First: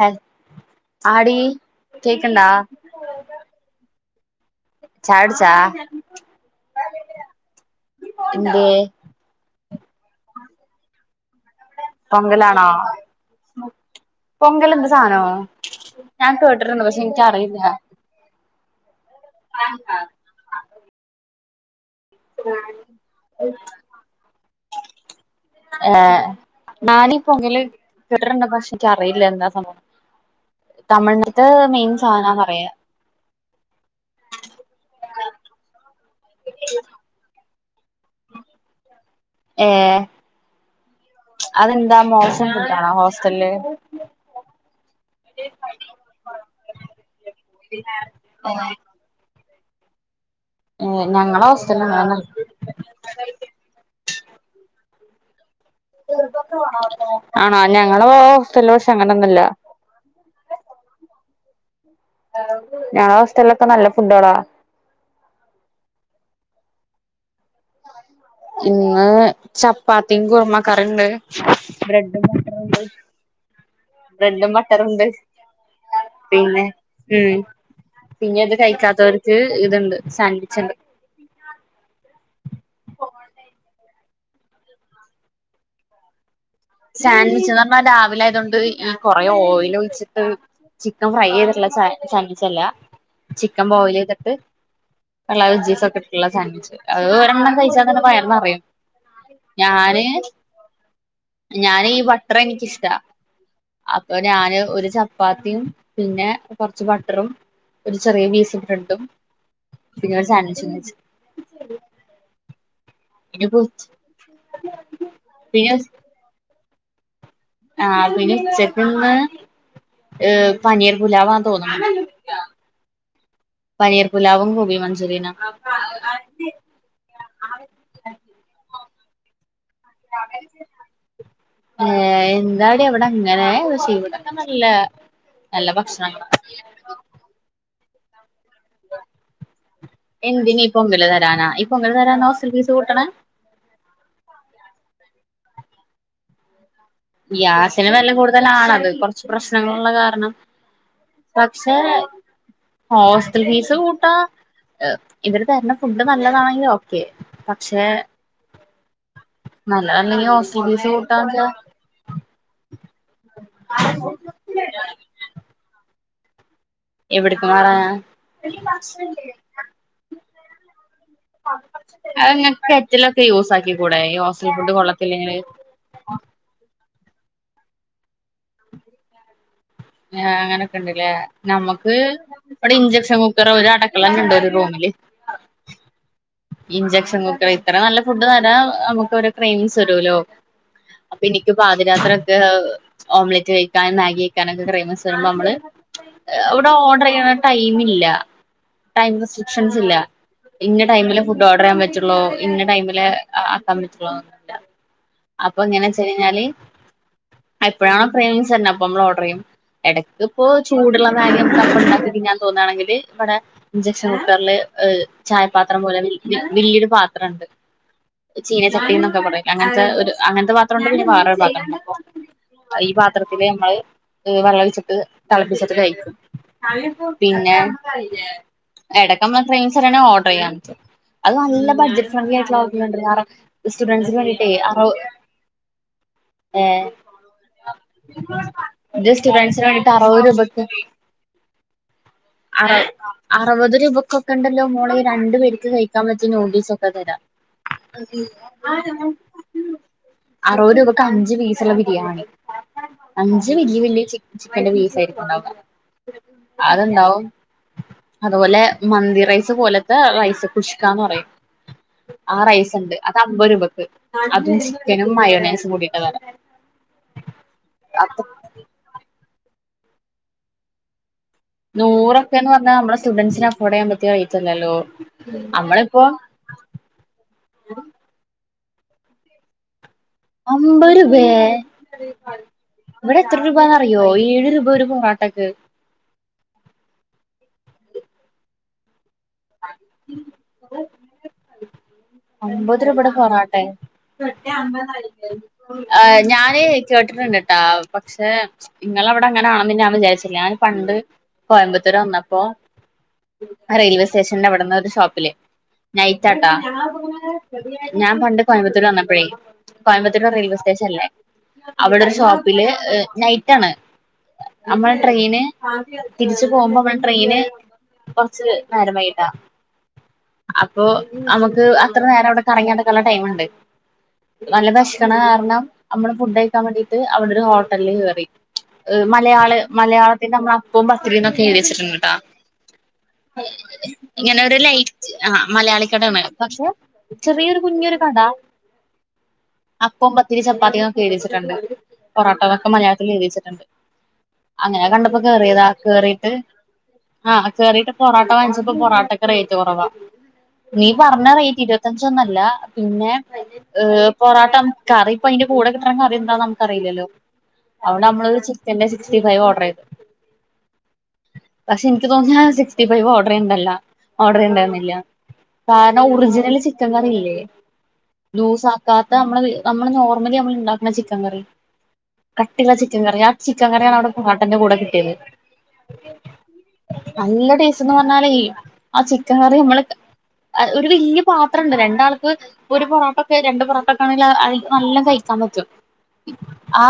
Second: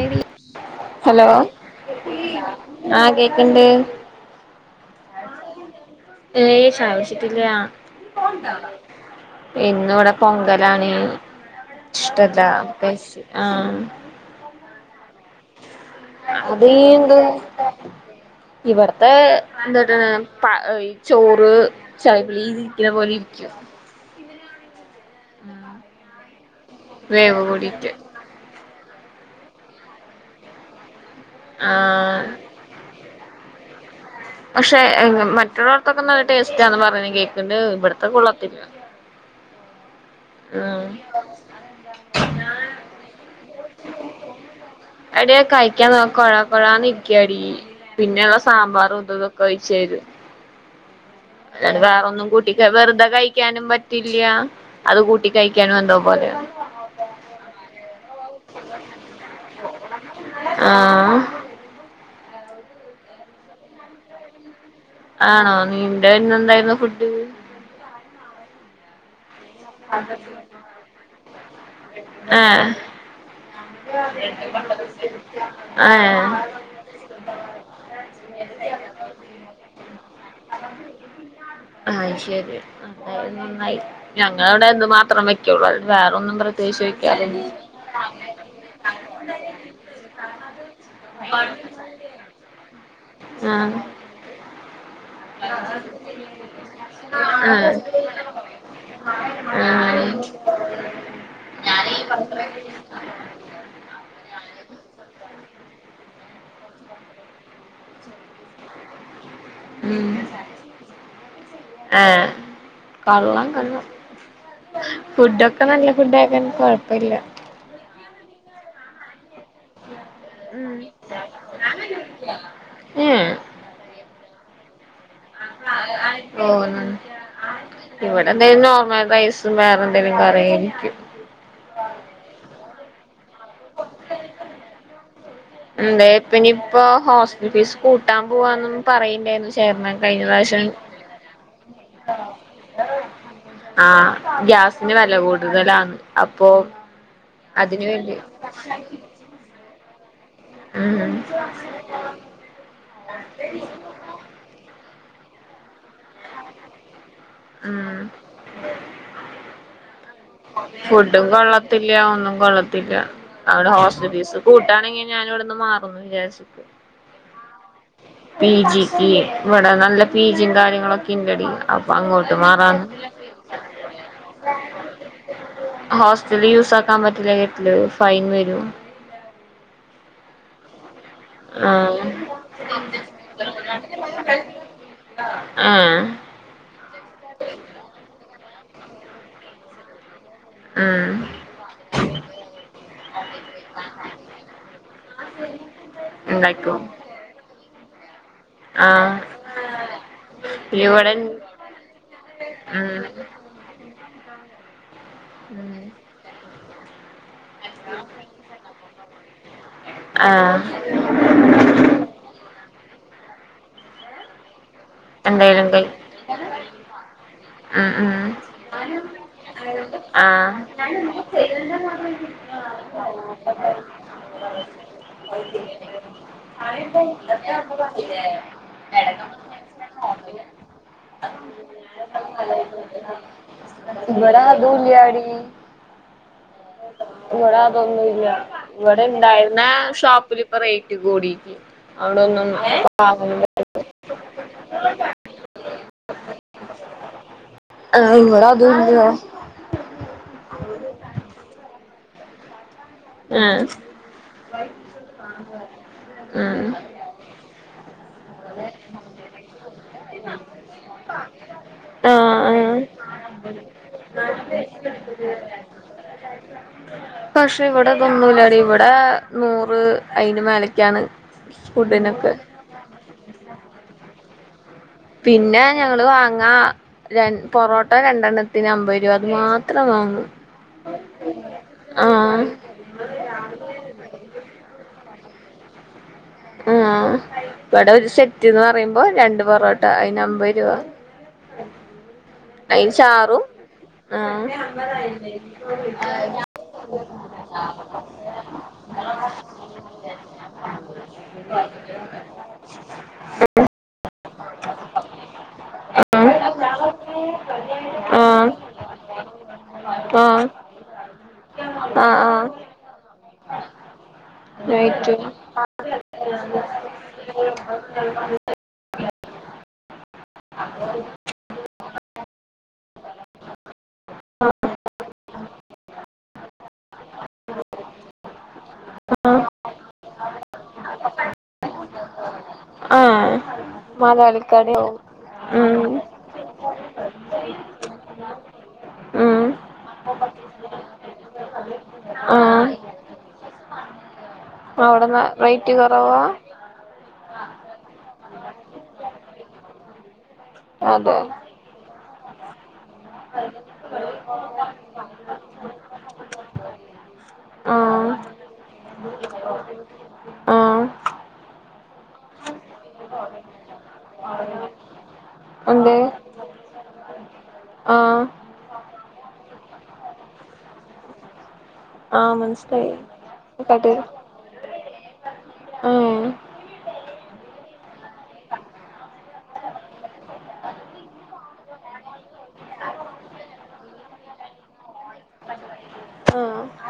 ഹ hello ആടി കേക്കണ്ടാ അ കേക്ക്ണ്ട് [inaudible] എന്തേ [inaudible] ഇന്നിവിടെ പൊങ്ങലാണ് ഇഷ്ടല്ല പൊങ്കലാണോ അ സാദനോ ഞാൻ കേട്ട്ണ്ട് പക്ഷെ ഇന്ക്കറിയില നീ പറ [unintelligible] [unintelligible] ചളിപിളിലിരിക്കണ പോലെ ഇരിക്കും [inaudible] വേവ് കൂടിയിട്ട് ഇൻക്കറിയില്ല എന്താ സംഭവ തമിഴ്നാട് മെയിൻ ആഹ് സാധന അറിയ പക്ഷെ മറ്റുള്ളോർക്കൊക്കെ നല്ല ടേസ്റ്റ പറയുന്നത് കേക്ക്ണ്ട് ഇവിടുത്തെ കൊള്ളത്തില്ല ഏ ആ അതെന്താ മോശം ഫുഡാണോ ഹോസ്റ്റലില് എടി അത് കയ്ക്ക നോക്കുമ്പോ കൊയ കൊയാന്ന് ഇരിക്കാടി പിന്നെ സാമ്പാറും [unintelligible] [unintelligible] ഏ ഞങ്ങളെ അല്ലാണ്ട് ഹോസ്റ്റലിൽ അങ്ങനൊന്നും വേറൊന്നും കൂട്ടി വെറുതെ കയിക്കാനും പറ്റില്ല അത് കൂട്ടി കയി ആണാ ഞങ്ങള് പോയഹോസ്റ്റലിസ്സ് അങ്ങനൊന്നില്ല ആഹ് ഞങ്ങടെ ഹോസ്റ്റലൊക്കെ നല്ല ഫുഡ്കള ആണോ നീന്റെ ഇന്ന് എന്തായിണ്ടാരുന്നു ഫുഡ് ഇന്ന് ചപ്പാത്തീം കുറുമക്കറീണ്ട് ബ്രെഡും ഏഹ് മുട്ടേണ്ട് ബ്രെഡും ബട്ടറുണ്ട് ഏഹ് പിന്നെ ഉം പിന്നെ ഇത് കഴിക്കാത്തവർക്ക് ഇതുണ്ട് സാൻവിച്ച് ഉണ്ട് അയ് നന്നായി ഞങ്ങടവിടെ അത് മാത്രം വെക്യുള്ളൂ അല്ലാതെ വേറെൊന്നും പ്രേത്യ സാൻവിച്ച് എന്ന് പറഞ്ഞാ രാവിലെ ആയതുകൊണ്ട് ഈ കൊറെ ഓയിൽ ഒഴിച്ചിട്ട് ചിക്കൻ ഫ്രൈ ചെയ്തിട്ടുള്ള സാൻവിച്ച് അല്ല ചിക്കൻ ബോയില് ചെയ്തിട്ട് വെള്ള വെജീസ് ഒക്കെ ഉം ഇട്ടിട്ടുള്ള സാൻഡ്വിച്ച് അത് ഒരെണ്ണം കഴിച്ചാൽ തന്നെ വയറ് നിറയും മും ഞന് ഈ വട്ടറ് എനിക്കിഷ്ട്ടാ അപ്പ ഞാന് ഒരു ചപ്പാത്തീം പിന്നെ കൊറച്ച് ബട്ടറും ഒരു ചെറിയ പീസ് ബ്രഡും ഉം പിന്നെ ഒരു സാൻവിച്ചും കഴിച്ചു കൊള്ളാം കൊള്ളാം ഫുഡൊക്കെ പിന്നെ നല്ല ഫുഡ ആക്കൻ കൊ- [unintelligible] ല്ല ആ പിന്നെ ഉച്ചക്കിന്ന് ഏഹ് ഉം പനീർ പുലാവന്ന് തോന്നണ് ഏഹ് പനീർ പുലാവും ഗോബി മഞ്ചൂരിന ഓഹ് [unintelligible] വൈസ് വേറെ എന്തെങ്കിലും കാറിയാരിക്കും ഏ എന്താടി അവിടെ അങ്ങനെ ക്ഷെ ഇവിടൊക്കെ നല്ല നല്ല ഭക്ഷണങ്ങളാ [unintelligible] പിന്ന ഇപ്പോ ഹോസ്റ്റൽ ഫീസ് കൂട്ടാം പ്രാവശ്യം എന്തിന് ഇപ്പൊങ്കല് തരാനാ ഈ പൊങ്കല് തരാനാ ഹോസ്റ്റൽ ഫീസ് കൂട്ടണേ ആ ഗ്യാസിന് വെല കൂടുതലാന്ന്‌ അപ്പോ ഗ്യാസിന് വെല കൂടുതലാണത് കുറച്ച് പ്രശ്നങ്ങളുള്ള കാരണം ഉം പക്ഷേ ഹോസ്റ്റൽ ഫീസ് കൂട്ടാ [unintelligible] ഇവര് തരുന്ന ഫുഡ് നല്ലതാണെങ്കി ഓ കെ പക്ഷെ ഉം നൽ [unintelligible] ഫുഡും കൊള്ളത്തി ഇല്യ ഒന്നും കൊള്ള ത്തില്ല അവിടെ ഹോസ്റ്റൽ ഫീസ് കൂട്ടാണെങ്കി ഞാനിവിടുന്ന് മാറുന്ന് വിചാരി [unintelligible] എവിടെക്കെ മാറാനാ? ബീജും കാര്യങ്ങളൊ അത് അങ്ങനെ കെറ്റിലൊക്കെ യൂസാക്കി കൂടെ, ഈ ഹോസ്റ്റൽ ഫുഡ് കൊള്ളത്തില്ലെങ്ങേ? ഹോസ്റ്റല് യുസാക്കാൻ പറ്റില്ല കെറ്റില്. ഫൈൻ വെരും. ആഹ് അങ്ങനൊക്കെണ്ട് യേ നമ്മക്ക് ആഹ് ഇവടെ ഇഞ്ചക്ഷൻ കുക്കറ് ഒരടുക്കളന്നിണ്ട് ഒരു റൂമില് ആഹ് ഇഞ്ചക്ഷൻ കുക്കറ് ഇത്ര നല്ല ഫുഡ് തരാൻ നമുക്ക് ഒരു ക്രീവിങ്ങ്സ് വെരൂലൊ. ഉം അപ്പൊ എനിക്ക് പാതിരാത്രി ഒക്കെ ഓംലെറ്റ് കഴിക്കാനും മാഗി കഴിക്കാനൊക്കെ ക്രവിംഗ്സ് വെരുമ്പോ നമ്മള് ഏഹ് ഇവടെ ഉണ്ടാക്കോ ഓർഡറ് ചെയ്യാനിള്ള ടൈമില്ല. ആഹ് ടൈം റെസ്ട്രിക്ഷൻസില്ല ഇന്ന ഇവിടെ ടൈമില് ഫുഡ് ഓർഡറെയ്യാൻ പറ്റോള്ളൂ ഇന്ന ഉം ടൈമില് ആക്കാൻ പറ്റോള്ളൂന്നൊന്നില്ല അപ്പൊ ഉം എങ്ങനാച്ചഴിഞ്ഞാല് എപ്പഴാണോ ക്രവിങ്ങ്സ് വരണേ അപ്പൊ നമ്മള് ഓർഡറെയ്യും, എടക്ക് ഇപ്പോ ആഹ് ചൂടുള്ള മാഗി നമുക്ക് അപ്പൊ ഇണ്ടാക്കി തോന്നാണെങ്കില് ഇവടെ ഇഞ്ചക്ഷൻ കുക്കർല് ഏഹ് ചായ എന്തായാലും പാത്രം കൈ പോല വി- വലിയൊരു പാത്രം ഉണ്ട്. ഉം ഉം ചീന ചട്ടിന്നൊക്കെ പറലേ അങ്ങനത്തെ ഒരു ആഹ് അങ്ങനത്തെ പാത്രണ്ട് പിന്നെ വാറരു പാത്രണ്ട് ഈ പാത്രത്തില് നമ്മള് വെള്ള ഒഴിച്ചിട്ട് തിളപ്പിച്ചിട്ട് കഴിക്കും പിന്നെ എടക്കമ്മള് ട്രെയ് ന ഓർഡർ ചെയ്യാഞ്ഞി അത് നല്ല ബഡ്ജറ്റ് ഫ്രണ്ട്ലി ആയിട്ടുള്ള സ്റ്റുഡന് ഇവിടെ വേണ്ടീട്ട അതുല്ലാടി ഏ ഇവിടെ അതൊന്നുല്ല ഇവിടെ ഇണ്ടായിരുന്ന സ്റ്റുഡൻസിന് വേണ്ടീട്ട് അറുപത് ഷോപ്പില് ഇപ്പ രൂപക്ക് റേറ്റ് കൂടിക്ക് അവിടൊന്നും വാങ്ങാൻ പ അറുപത് രൂപക്കൊക്കെ ഉണ്ടല്ലോ മോളെ രണ്ട് പേർക്ക് കഴിക് ക്കാൻ വച്ച നൂഡിൽസ അഹ് തരാ ആഹ് ഇവിടെ അതുല്ല അറുപത് രൂപയ്ക്ക് അഞ്ച് പീസ് ചില ബിരിയാണി അഞ്ച് ആഹ് വലയ വല്യ ചിക്കന്റെ പീസ് ആയിരിക്കുംണ്ടാവ ഉം അത്ണ്ടാവും അതുപോലെ മന്തി റൈസ് പോലത്തെ റൈസ് പുഷ്കന്ന് പറയും ആ ആഹ് റൈസ് ആഹ് ഉണ്ട് അത് അമ്പത് രൂപക്ക് അതും ചിക്കനും മയോനൻസും കൂടിട്ട് തരാ പക്ഷെ ഇവിടെ അപ്പൊ തോന്നലടി ഇവിടെ നൂറ് അയിന് മേലക്കാണ് ഫുഡിനൊക്കെ നൂറൊക്കന്ന് പറഞ്ഞാ നമ്മ സ്റ്റുഡൻസിന് അഫോർഡ് ചെയ്യൻ പറ്റി റ്റല്ല ല്ലോ പിന്നെ ഞങ്ങള് വാങ്ങാ ര പൊറോട്ട രണ്ടെ ത്തിന് അമ്പരൂവ അത് മാത്രം വാങ്ങും അമ്പ രൂപേ ആഹ് ഇവിടെ എത്ര രൂപന്നറിയോ ഏഴ് രൂപ ഒരു പൊറ ട്ടക്ക്. എം ഇവിടെ ഒരു സെറ്റ്ന്ന് പറേ മ്പോ രണ്ട് പൊറോട്ട അയിന് അമ്പരുപ. അമ്പത് രൂപയുടെ പൊറാട്ടെ ആഹ് ഞാന് കേട്ടിട്ടുണ്ട് ട്ടാ പക്ഷെ നിങ്ങള അവിടെ അങ്ങനണെന്ന് ഞാൻ വിചാരിച്ചില്ല ഞാൻ പണ്ട് കോയമ്പത്തൂര് വന്നപ്പോ റെയിൽവേ സ്റ്റേഷന്റെ അവിടന്ന് ഒരു ഷോപ്പില് നൈറ്റാട്ടാ ഞാൻ പണ്ട് ആഹ് കോയമ്പത്തൂര് വന്നപ്പഴേ കോയമ്പത്തൂർ ആഹ് റെയിൽവേ സ്റ്റേഷൻ ല്ലേ ആഹ് അവിടെ ഒരു ആഹ് ഷോപ്പില് നൈറ്റ് ണ്. നമ്മള് നൈറ്റ് ട്രെയിന് തിരിച്ചു പോകുമ്പോ നമ്മള് ട്രെയിന് കൊർച്ച് നേരമായി അപ്പൊ നമക്ക് റേ നേരം അവിടെ കറങ്ങി നടക്കാൻള്ള ടൈമ്ണ്ട് നല്ല വെഷക്കണ കാരണം നമ്മള് ഫുഡ് കഴിക്കാൻ വേണ്ടീട്ട് അവിടെ ഒരു ഹോട്ടലില് കയറി. ആഹ് മലയാള് മലയാളത്തിന്റെ നമ്മള് അപ്പോം പത്തിരീം എന്നൊക്കെ എഴുതിച്ചിട്ടുണ്ട് ട്ടാ ആഹ് ഇങ്ങനെ ഒരു മലയാളിക്കടയാവും ലൈറ്റ് ആ ഉം മലയാളിക്കടാണ് പക്ഷെ ചെറിയൊരു കുഞ്ഞൊരു കട ഉം അപ്പം പത്തിരി ചപ്പാത്തിന്നൊക്കെ എഴുതി വെച്ചിട്ടുണ്ട് പൊറോട്ട എന്നൊക്കെ ആഹ് മലയാളത്തിൽ എഴുതി വെച്ചിട്ടുണ്ട്. [inaudible] അങ്ങനെ കണ്ടപ്പോ അവിടെന്ന് കേറിയതാ റേറ്റ് കുറവാ കേറീട്ട് ആഹ് കേറീട്ട് പൊറോട്ട വാങ്ങിച്ച് ഇപ്പം പൊറാട്ടക്കെ റേറ്റ് കുറവാ. നീ അതെ പറഞ്ഞ റേ ഇരുപത്തഞ്ചൊന്നല്ല പിന്നെ ഏ പൊറോട്ട കറിപ്പൊ അതിന്റെ കൂടെ കിട്ടണ കറി എന്താന്ന് നമുക്കറിയില്ലല്ലോ അതുകൊണ്ട് ആഹ് നമ്മള് ചിക്കന്റെ സിക്സ്റ്റി ഫൈവ് ഓർഡറ് ചെയ്ത്. ആഹ് പക്ഷെ എനിക്ക് തോന്നിയ ഫൈവ് ഓർഡറ് ചെയ്യ്യ്യുണ്ടാലോ ഓർഡർണ്ടായിരുന്നില്ല എന്തെ കാരണം ഒർജി - നല്ല ചിക്കൻ കറില്ലേ ആഹ് ലൂസ് ആക്കാത്ത നമ്മള് നമ്മള് നോർമലി നമ്മ നല്ല ചിക്കൻ കറി ആഹ് കട്ടിയുള്ള മനസ്സിലായി ചിക്കൻ കറിയാ ആ ചിക്കൻ കട്ട് കറിയാണ് ചെയ്തോ അവിടെ പൊറോട്ടന്റെ കൂടെ കിട്ടിയത്. ആഹ് നല്ല ടേസ്റ്റ്ന്ന് പറഞ്ഞാലേ ആ ചിക്കൻ കറി നമ്മള് ഒരു വലിയ പാത്രണ്ട് രണ്ടാൾക്ക് ഒരു പൊറോട്ടക്കെ രണ്ട് പൊറോട്ടൊക്കെ ആണെങ്കിൽ നല്ല കഴിക്കാൻ പറ്റും ആഹ് ആ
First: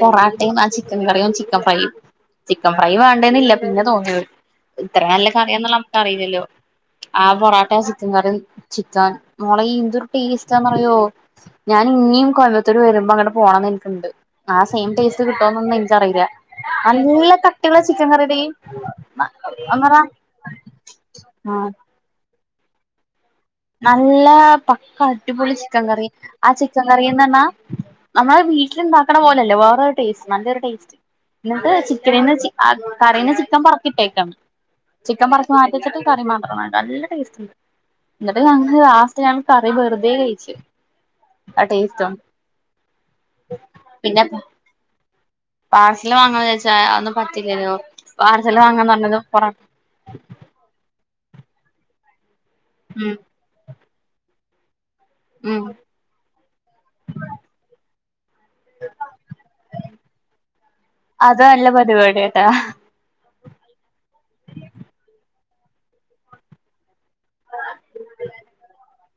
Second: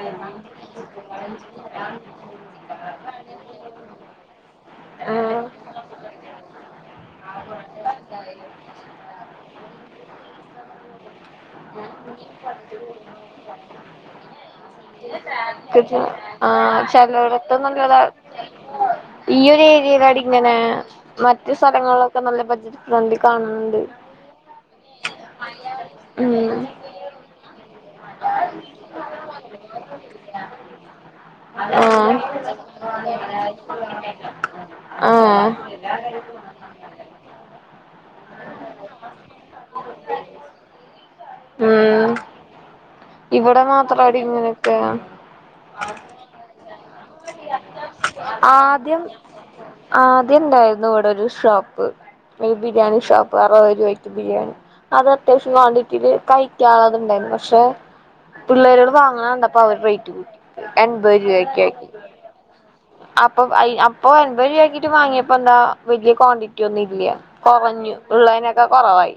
പൊറോട്ടയും ആ ചിക്കൻ കറിയും ചിക്കൻ ഫ്രൈയും ചിക്കൻ ഫ്രൈ വേണ്ടന്നില്ല പിന്നെ തോന്നിയ ഇത്ര നല്ല ആഹ് കറിയാന്ന് നമുക്ക് അറിയില്ലല്ലോ ആ പൊറ ചിക്കൻ കറിയും ചിക്കാൻ മോളെ എന്തൊരു ടേസ്റ്റാന്ന് അറിയോ ഞാൻ ഇനിയും കോയമ്പത്തൂർ വരുമ്പോ അങ്ങട് പോണന്ന് എനക്ക്ണ്ട് ആ സെയിം ടേസ്റ്റ് കിട്ടോന്നൊന്നും എനിക്കറിയില്ല [unintelligible] ആ നല്ല ചലോടത്ത കട്ടിയുള്ള നല്ലതാ ചിക്കൻ കറിയെടി ഈ ഒരു ഒന്നറ ഏരിയ ലാടി ഇങ്ങനെ മറ്റു ഉം സ്ഥലങ്ങളിലൊക്കെ നല്ല [unintelligible] നല്ല പക്ക ടിപൊളി ചി ക്കൻ കറി ആ ഉം ചിക്കൻ കറി ന്നർഞ്ഞ നമ്മള് വീട്ടില്ണ്ടാക്കണ പോലെയല്ലേ വേറൊരു ടേസ്റ്റ് നല്ലൊരുടേസ്റ്റ് ന്നട്ട് ആഹ് ചിക്കനീന്ന് ചി അ കറീന്ന് ചിക്കൻ പൊറക്കിട്ടേക്കൻ ചിക്കൻ ആഹ് പറക്കി മാറ്റി വെച്ചിട്ട് കറി മാത്രം [unintelligible] നല്ല ടേസ്റ്റ് ണ്ട്. ന്നട്ട് ഞങ്ങക്ക് ലാസ്റ്റ് ഞങ്ങൾ കറി വെറ്തെ കഴിച്ചു ആ ടേസ്റ്റോണ്ട് ഇവടെ മാത്രടി ഇങ്ങനൊക്കെ പാർസൽ വാങ്ങണ വിചാര്ച്ച് റ്റാ ഒന്നും പറ്റില്ലല്ലോ പാർസല് വാങ്ങാന്ന് ആദ്യം പറഞ്ഞത് പൊറ ആദ്യം ണ്ടായിരുന്നു ഇവടൊരു ഷ് ഷോപ്പ് ഒരു ബിരിയാണി ഉം ഷോപ്പ് [unintelligible] ബിരിയാണി അത് അത്യാവശ്യം ഉം ക്വാണ്ടിറ്റില് കഴിക്കാനുള്ളത്ണ്ടായിന്നു പക്ഷെ പിള്ളേരോട് വാങ്ങണ കണ്ടപ്പൊ അവര് റേറ്റ് കൂട്ടി എൺപത് അത് നല്ല രൂപയ്ക്കാക്കി പരിപാടിയാട്ടാ അപ്പൊ അയ് അപ്പൊ എൺപത് രൂപക്കിട്ട് വാങ്ങിയപ്പോ എന്താ വല്യ ക്വാണ്ടിറ്റി ഒന്നും ഇല്ല കൊറഞ്ഞു ഉള്ളേനൊക്കെ കുറവായി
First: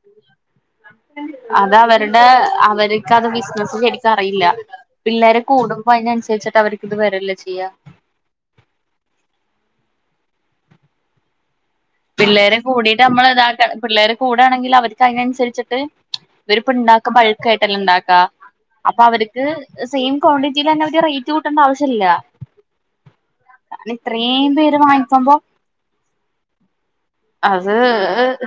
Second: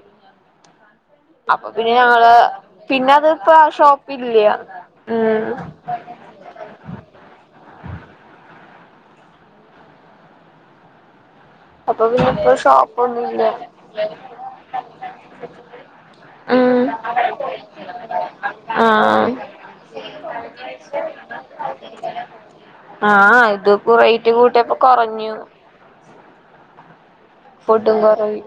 അപ്പൊ അത് പിന്നെ അവരുടെ ഞങ്ങള് പിന്നെ അവർക്ക് അത് ഇപ്പ ബിസിനസ് ശരിക്കും ഷോപ്പില്ല അറിയില്ല പിള്ളേര് ഉം കൂടുമ്പോ അതിനനുസരിച്ചിട്ട് അവർക്ക്ത് വരല്ലോ ചെയ്യാ അപ്പൊ പിന്നെ ഇപ്പോ പിള്ളേരെ കൂടിട്ട് നമ്മള് ഷോപ്പൊന്നുല്ല ഇതാക്ക പിള്ളേരെ കൂടയാണെങ്കിൽ അവർക്ക് അതിനനുസരിച്ചിട്ട് ഇവരിപ്പം ഉം ഇണ്ടാക്ക ബൾക്ക് ആയിട്ടല്ലെ ഇണ്ടാക്ക അപ്പൊ ആഹ് അവർക്ക് സെയിം ക്വാണ്ടിറ്റിൽ തന്നെ അവ റേറ്റ് കൂട്ടണ്ട ആവശ്യ ഇല്ല ആഹ് ഇത് റേറ്റ് ഇത്രേം കൂട്ടിയപ്പോ പേര് കൊറഞ്ഞു വാങ്ങിക്ക്പോ അത് ഫുഡും കൊറവി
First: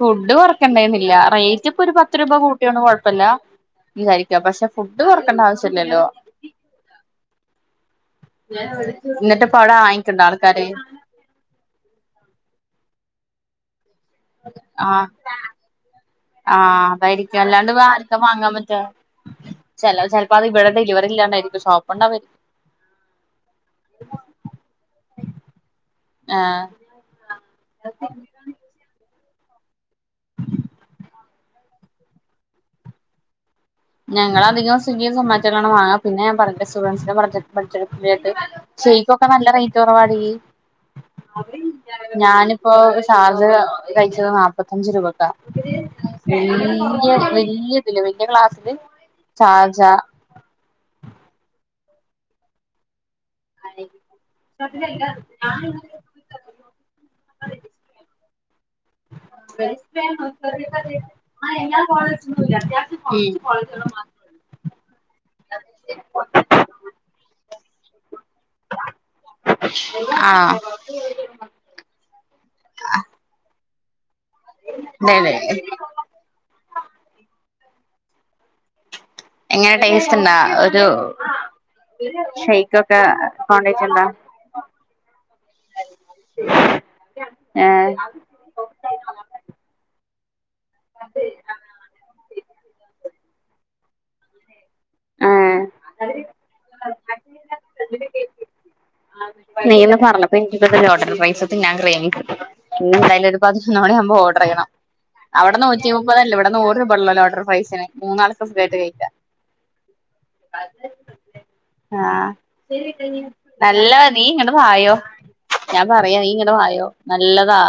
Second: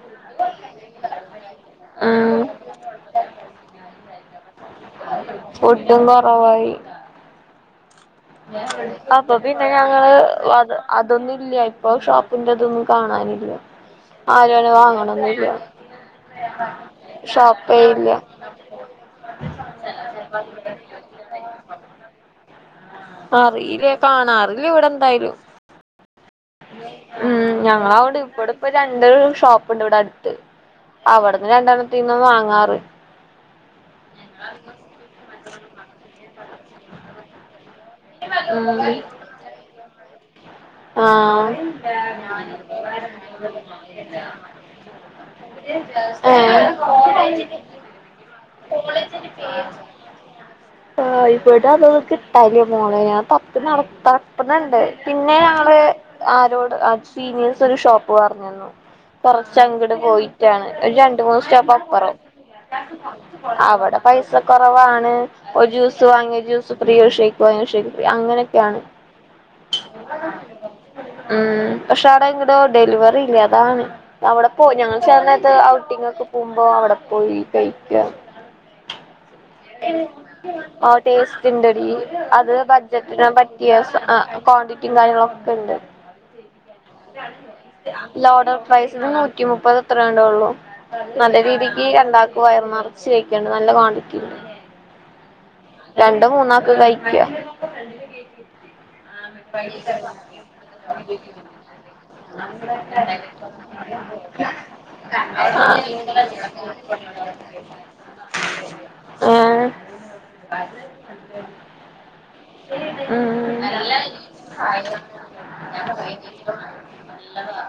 ഫുഡ് കൊറക്കണ്ടുന്നില്ല റേറ്റ് ഇപ്പൊ ഒരു പത്ത് രൂപ ഉം കൂട്ടിയന്ന് കുഴപ്പമില്ല പക്ഷെ ഫുഡ് കൊറക്കണ്ട ഫുഡും ആവശ്യല്ലല്ലോ കൊറവായി അപ്പൊ എന്നിട്ട്പ്പ പിന്നെ അവിടെ ഞങ്ങള് വാങ്ങിക്കണ്ടോ ആൾക്കാര് അതൊന്നും ഇല്ല ഇപ്പൊ ഷോപ്പിന്റെതൊന്നും കാണാനില്ല [unintelligible] അങ്ങനെ ആ വാങ്ങണൊന്നില്ല ആഹ് അതായിരിക്കും അല്ലാണ്ട് ഷോപ്പേ ഇല്ല ആർക്കു വാങ്ങാൻ പറ്റാ ചെലപ്പോ അത് ഇവിടെ ഡെലിവറി ഇല്ലാണ്ടായിരിക്കും ഷോപ്പ് ഉണ്ടായിരിക്കും അറിയില്ലേ കാണാ അറിയില്ല ഇവിടെ എന്തായാലും ഉം ഞങ്ങളവിടെ ഇപ്പടെ ഇപ്പ രണ്ട് ഷോപ്പ്ണ്ട് ഇവിടെ അടുത്ത് അവിടന്ന് രണ്ടെണ്ണത്തീന്ന് വാങ്ങാറ് ഞങ്ങളധികം സ്വിഗ്ഗി സോമറ്റോ വാങ്ങുക പിന്നെ ഞാൻ പറഞ്ഞ ഉം [unintelligible] ഷെയ്ക്കൊക്കെ നല്ല റേറ്റ് കുറവാടി ആഹ് ഞാനിപ്പോ ശാർജ കഴിച്ചത് നാല്പത്തഞ്ച് രൂപക്ക വല്യ ഏഹ് വലിയതില് വല്യ ക്ലാസ് ഷാർജാ- ആ് ഇവിടെ കിട്ടാല്ല്യ മോളേ പപ്പ നടത്തപ്പന്നണ്ട് പി ളെ ആരോട് സീനിയേഴസ് ഒരു ഷോപ്പ് പറഞ്ന്ന് കൊറച്ച് അങ്ങിട് പോയിട്ടാണ് ഒരു രണ്ട് മൂന്ന് സ്റ്റെപ്പ് അപ്പുറം അവിടെ പൈസ കൊറവാണ് ര് ജ്യൂസ് വാങ്ങിയ ജ്യൂസ് ഫീ ഷേക്ക് വാങ്ങിയ ഷേക്ക് ഫീ അങ്ങനെയൊക്കെയാണ് ഉം പക്ഷെ അടെ ഇങ്ങടെ ഡെലിവറി ഇല്ല താണ് അവിടെ പോയി ഞങ്ങൾ ചേർത് ഔട്ടിംഗ് ഒക്കെ പോകുമ്പോ അവിടെ പോയി കഴിക്ക എങ്ങനെ ടേസ്റ്റ് ഇണ്ടെടി അത് ഷെയ്ക്കൊക്കെ ബഡ്ജറ്റ് പറ്റിയ കോണ്ടേറ്റ് ക്വാണ്ടിറ്റിയും കാര്യങ്ങളുക്കെ ഉണ്ട് ലോഡർ പ്രൈസ് നൂറ്റി മുപ്പത് എത്ര യേ ഒള്ളു നല്ല രീതിക്ക് എണ്ടാക്കുവാരുന്നോ- ച്ചെയൊക്കെയുണ്ട് നല്ല [unintelligible] വി [unintelligible] ആ കഴിക്കുക നീന്ന് പറഞ്ഞപ്പൊ എനിക്ക് [unintelligible] ലോട്ടറി പൈസക്ക് ഞാൻ ക്രയിനി പോകും ഇന്നെന്തായാലും ഒരു പതിനൊന്ന് മണിയാവുമ്പോ ഓഡറ് ചെയ്യണം അവിടെ നൂറ്റി മുപ്പതല്ലേ ഇവിടെ നൂറ് രൂപ ഉള്ളല്ലോ ലോട്ടറി പ്രൈസിന് മൂന്നാൾക്ക് സുഖായിട്ട് കഴിക്കാം ഏഹ് ആ ഉം നല്ലതാ നീ ഇങ്ങട് വായോ ഞാൻ പറയാ നീ ഇങ്ങട് വായോ നല്ലതാ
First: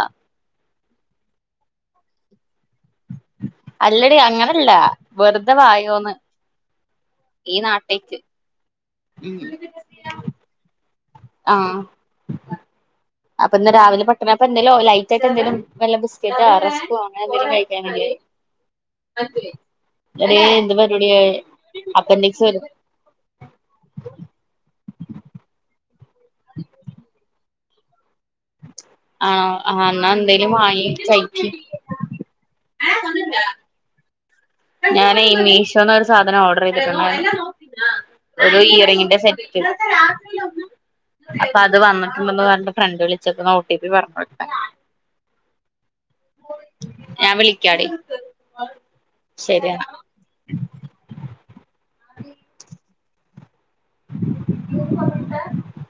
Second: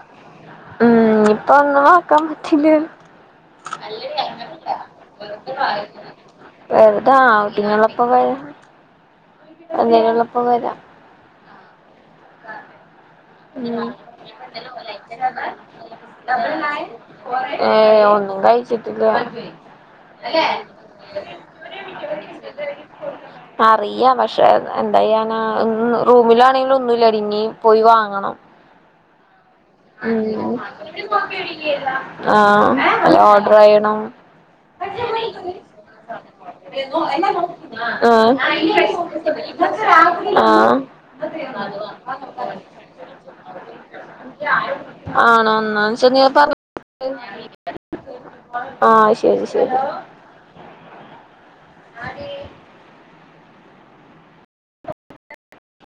ഉം ഇപ്പൊ ഒന്നും ആക്കാൻ പറ്റില്ല അല്ലടി അങ്ങനല്ല വെറുതെ വായോന്ന് വെറുതാ ഈ ഔടുള്ളപ്പോ നാട്ടേക്ക് വയോ ഉം അള്ളപ്പോ വരാം ആഹ് അപ്പൊ ഉം ഇന്ന് രാവിലെ പെട്ടെന്ന് അപ്പൊ എന്തേലും ലൈറ്റ് ആയിട്ട് എന്തേലും വല്ല ബിസ്ക്കറ്റോ റസ്കോ അങ്ങനെ എന്തെലും ഏഹ് കഴിക്കാൻ ഒന്നും കഴിച്ചിട്ടില്ല ഒരേ എന്ത് പരിപാടിയ അപ്പൻഡിക്സ് വരും അറിയാ പക്ഷെ എന്താ ചെയ്യാനാ [unintelligible] റൂമിലാണെങ്കിലും ഒന്നും ഇല്ല പിന്നേ പോയി വാ- ങ്ങണം ആ പ ഉം ആ വല്ലോം ഓർഡറായേണോ ഞാനേ മീഷോന്ന് ഒരു സാധനം ഓർഡറ് ചെയ്തിട്ട്ണ്ടാരുന്നു ഒരു ഇയറിങ്ങിന്റെ സെറ്റ് ആഹ് ആഹ് അപ്പൊ അത് വന്നിട്ടുണ്ടന്ന് പറഞ്ഞ് ഫ്രണ്ട് വിളിച്ചക്കണ് ഒ ടി പി പറ ആണോന്നാ ചെറിയ പറ ഞാൻ [unintelligible] ആഹ് ശ ശരിയ [unintelligible] [unintelligible]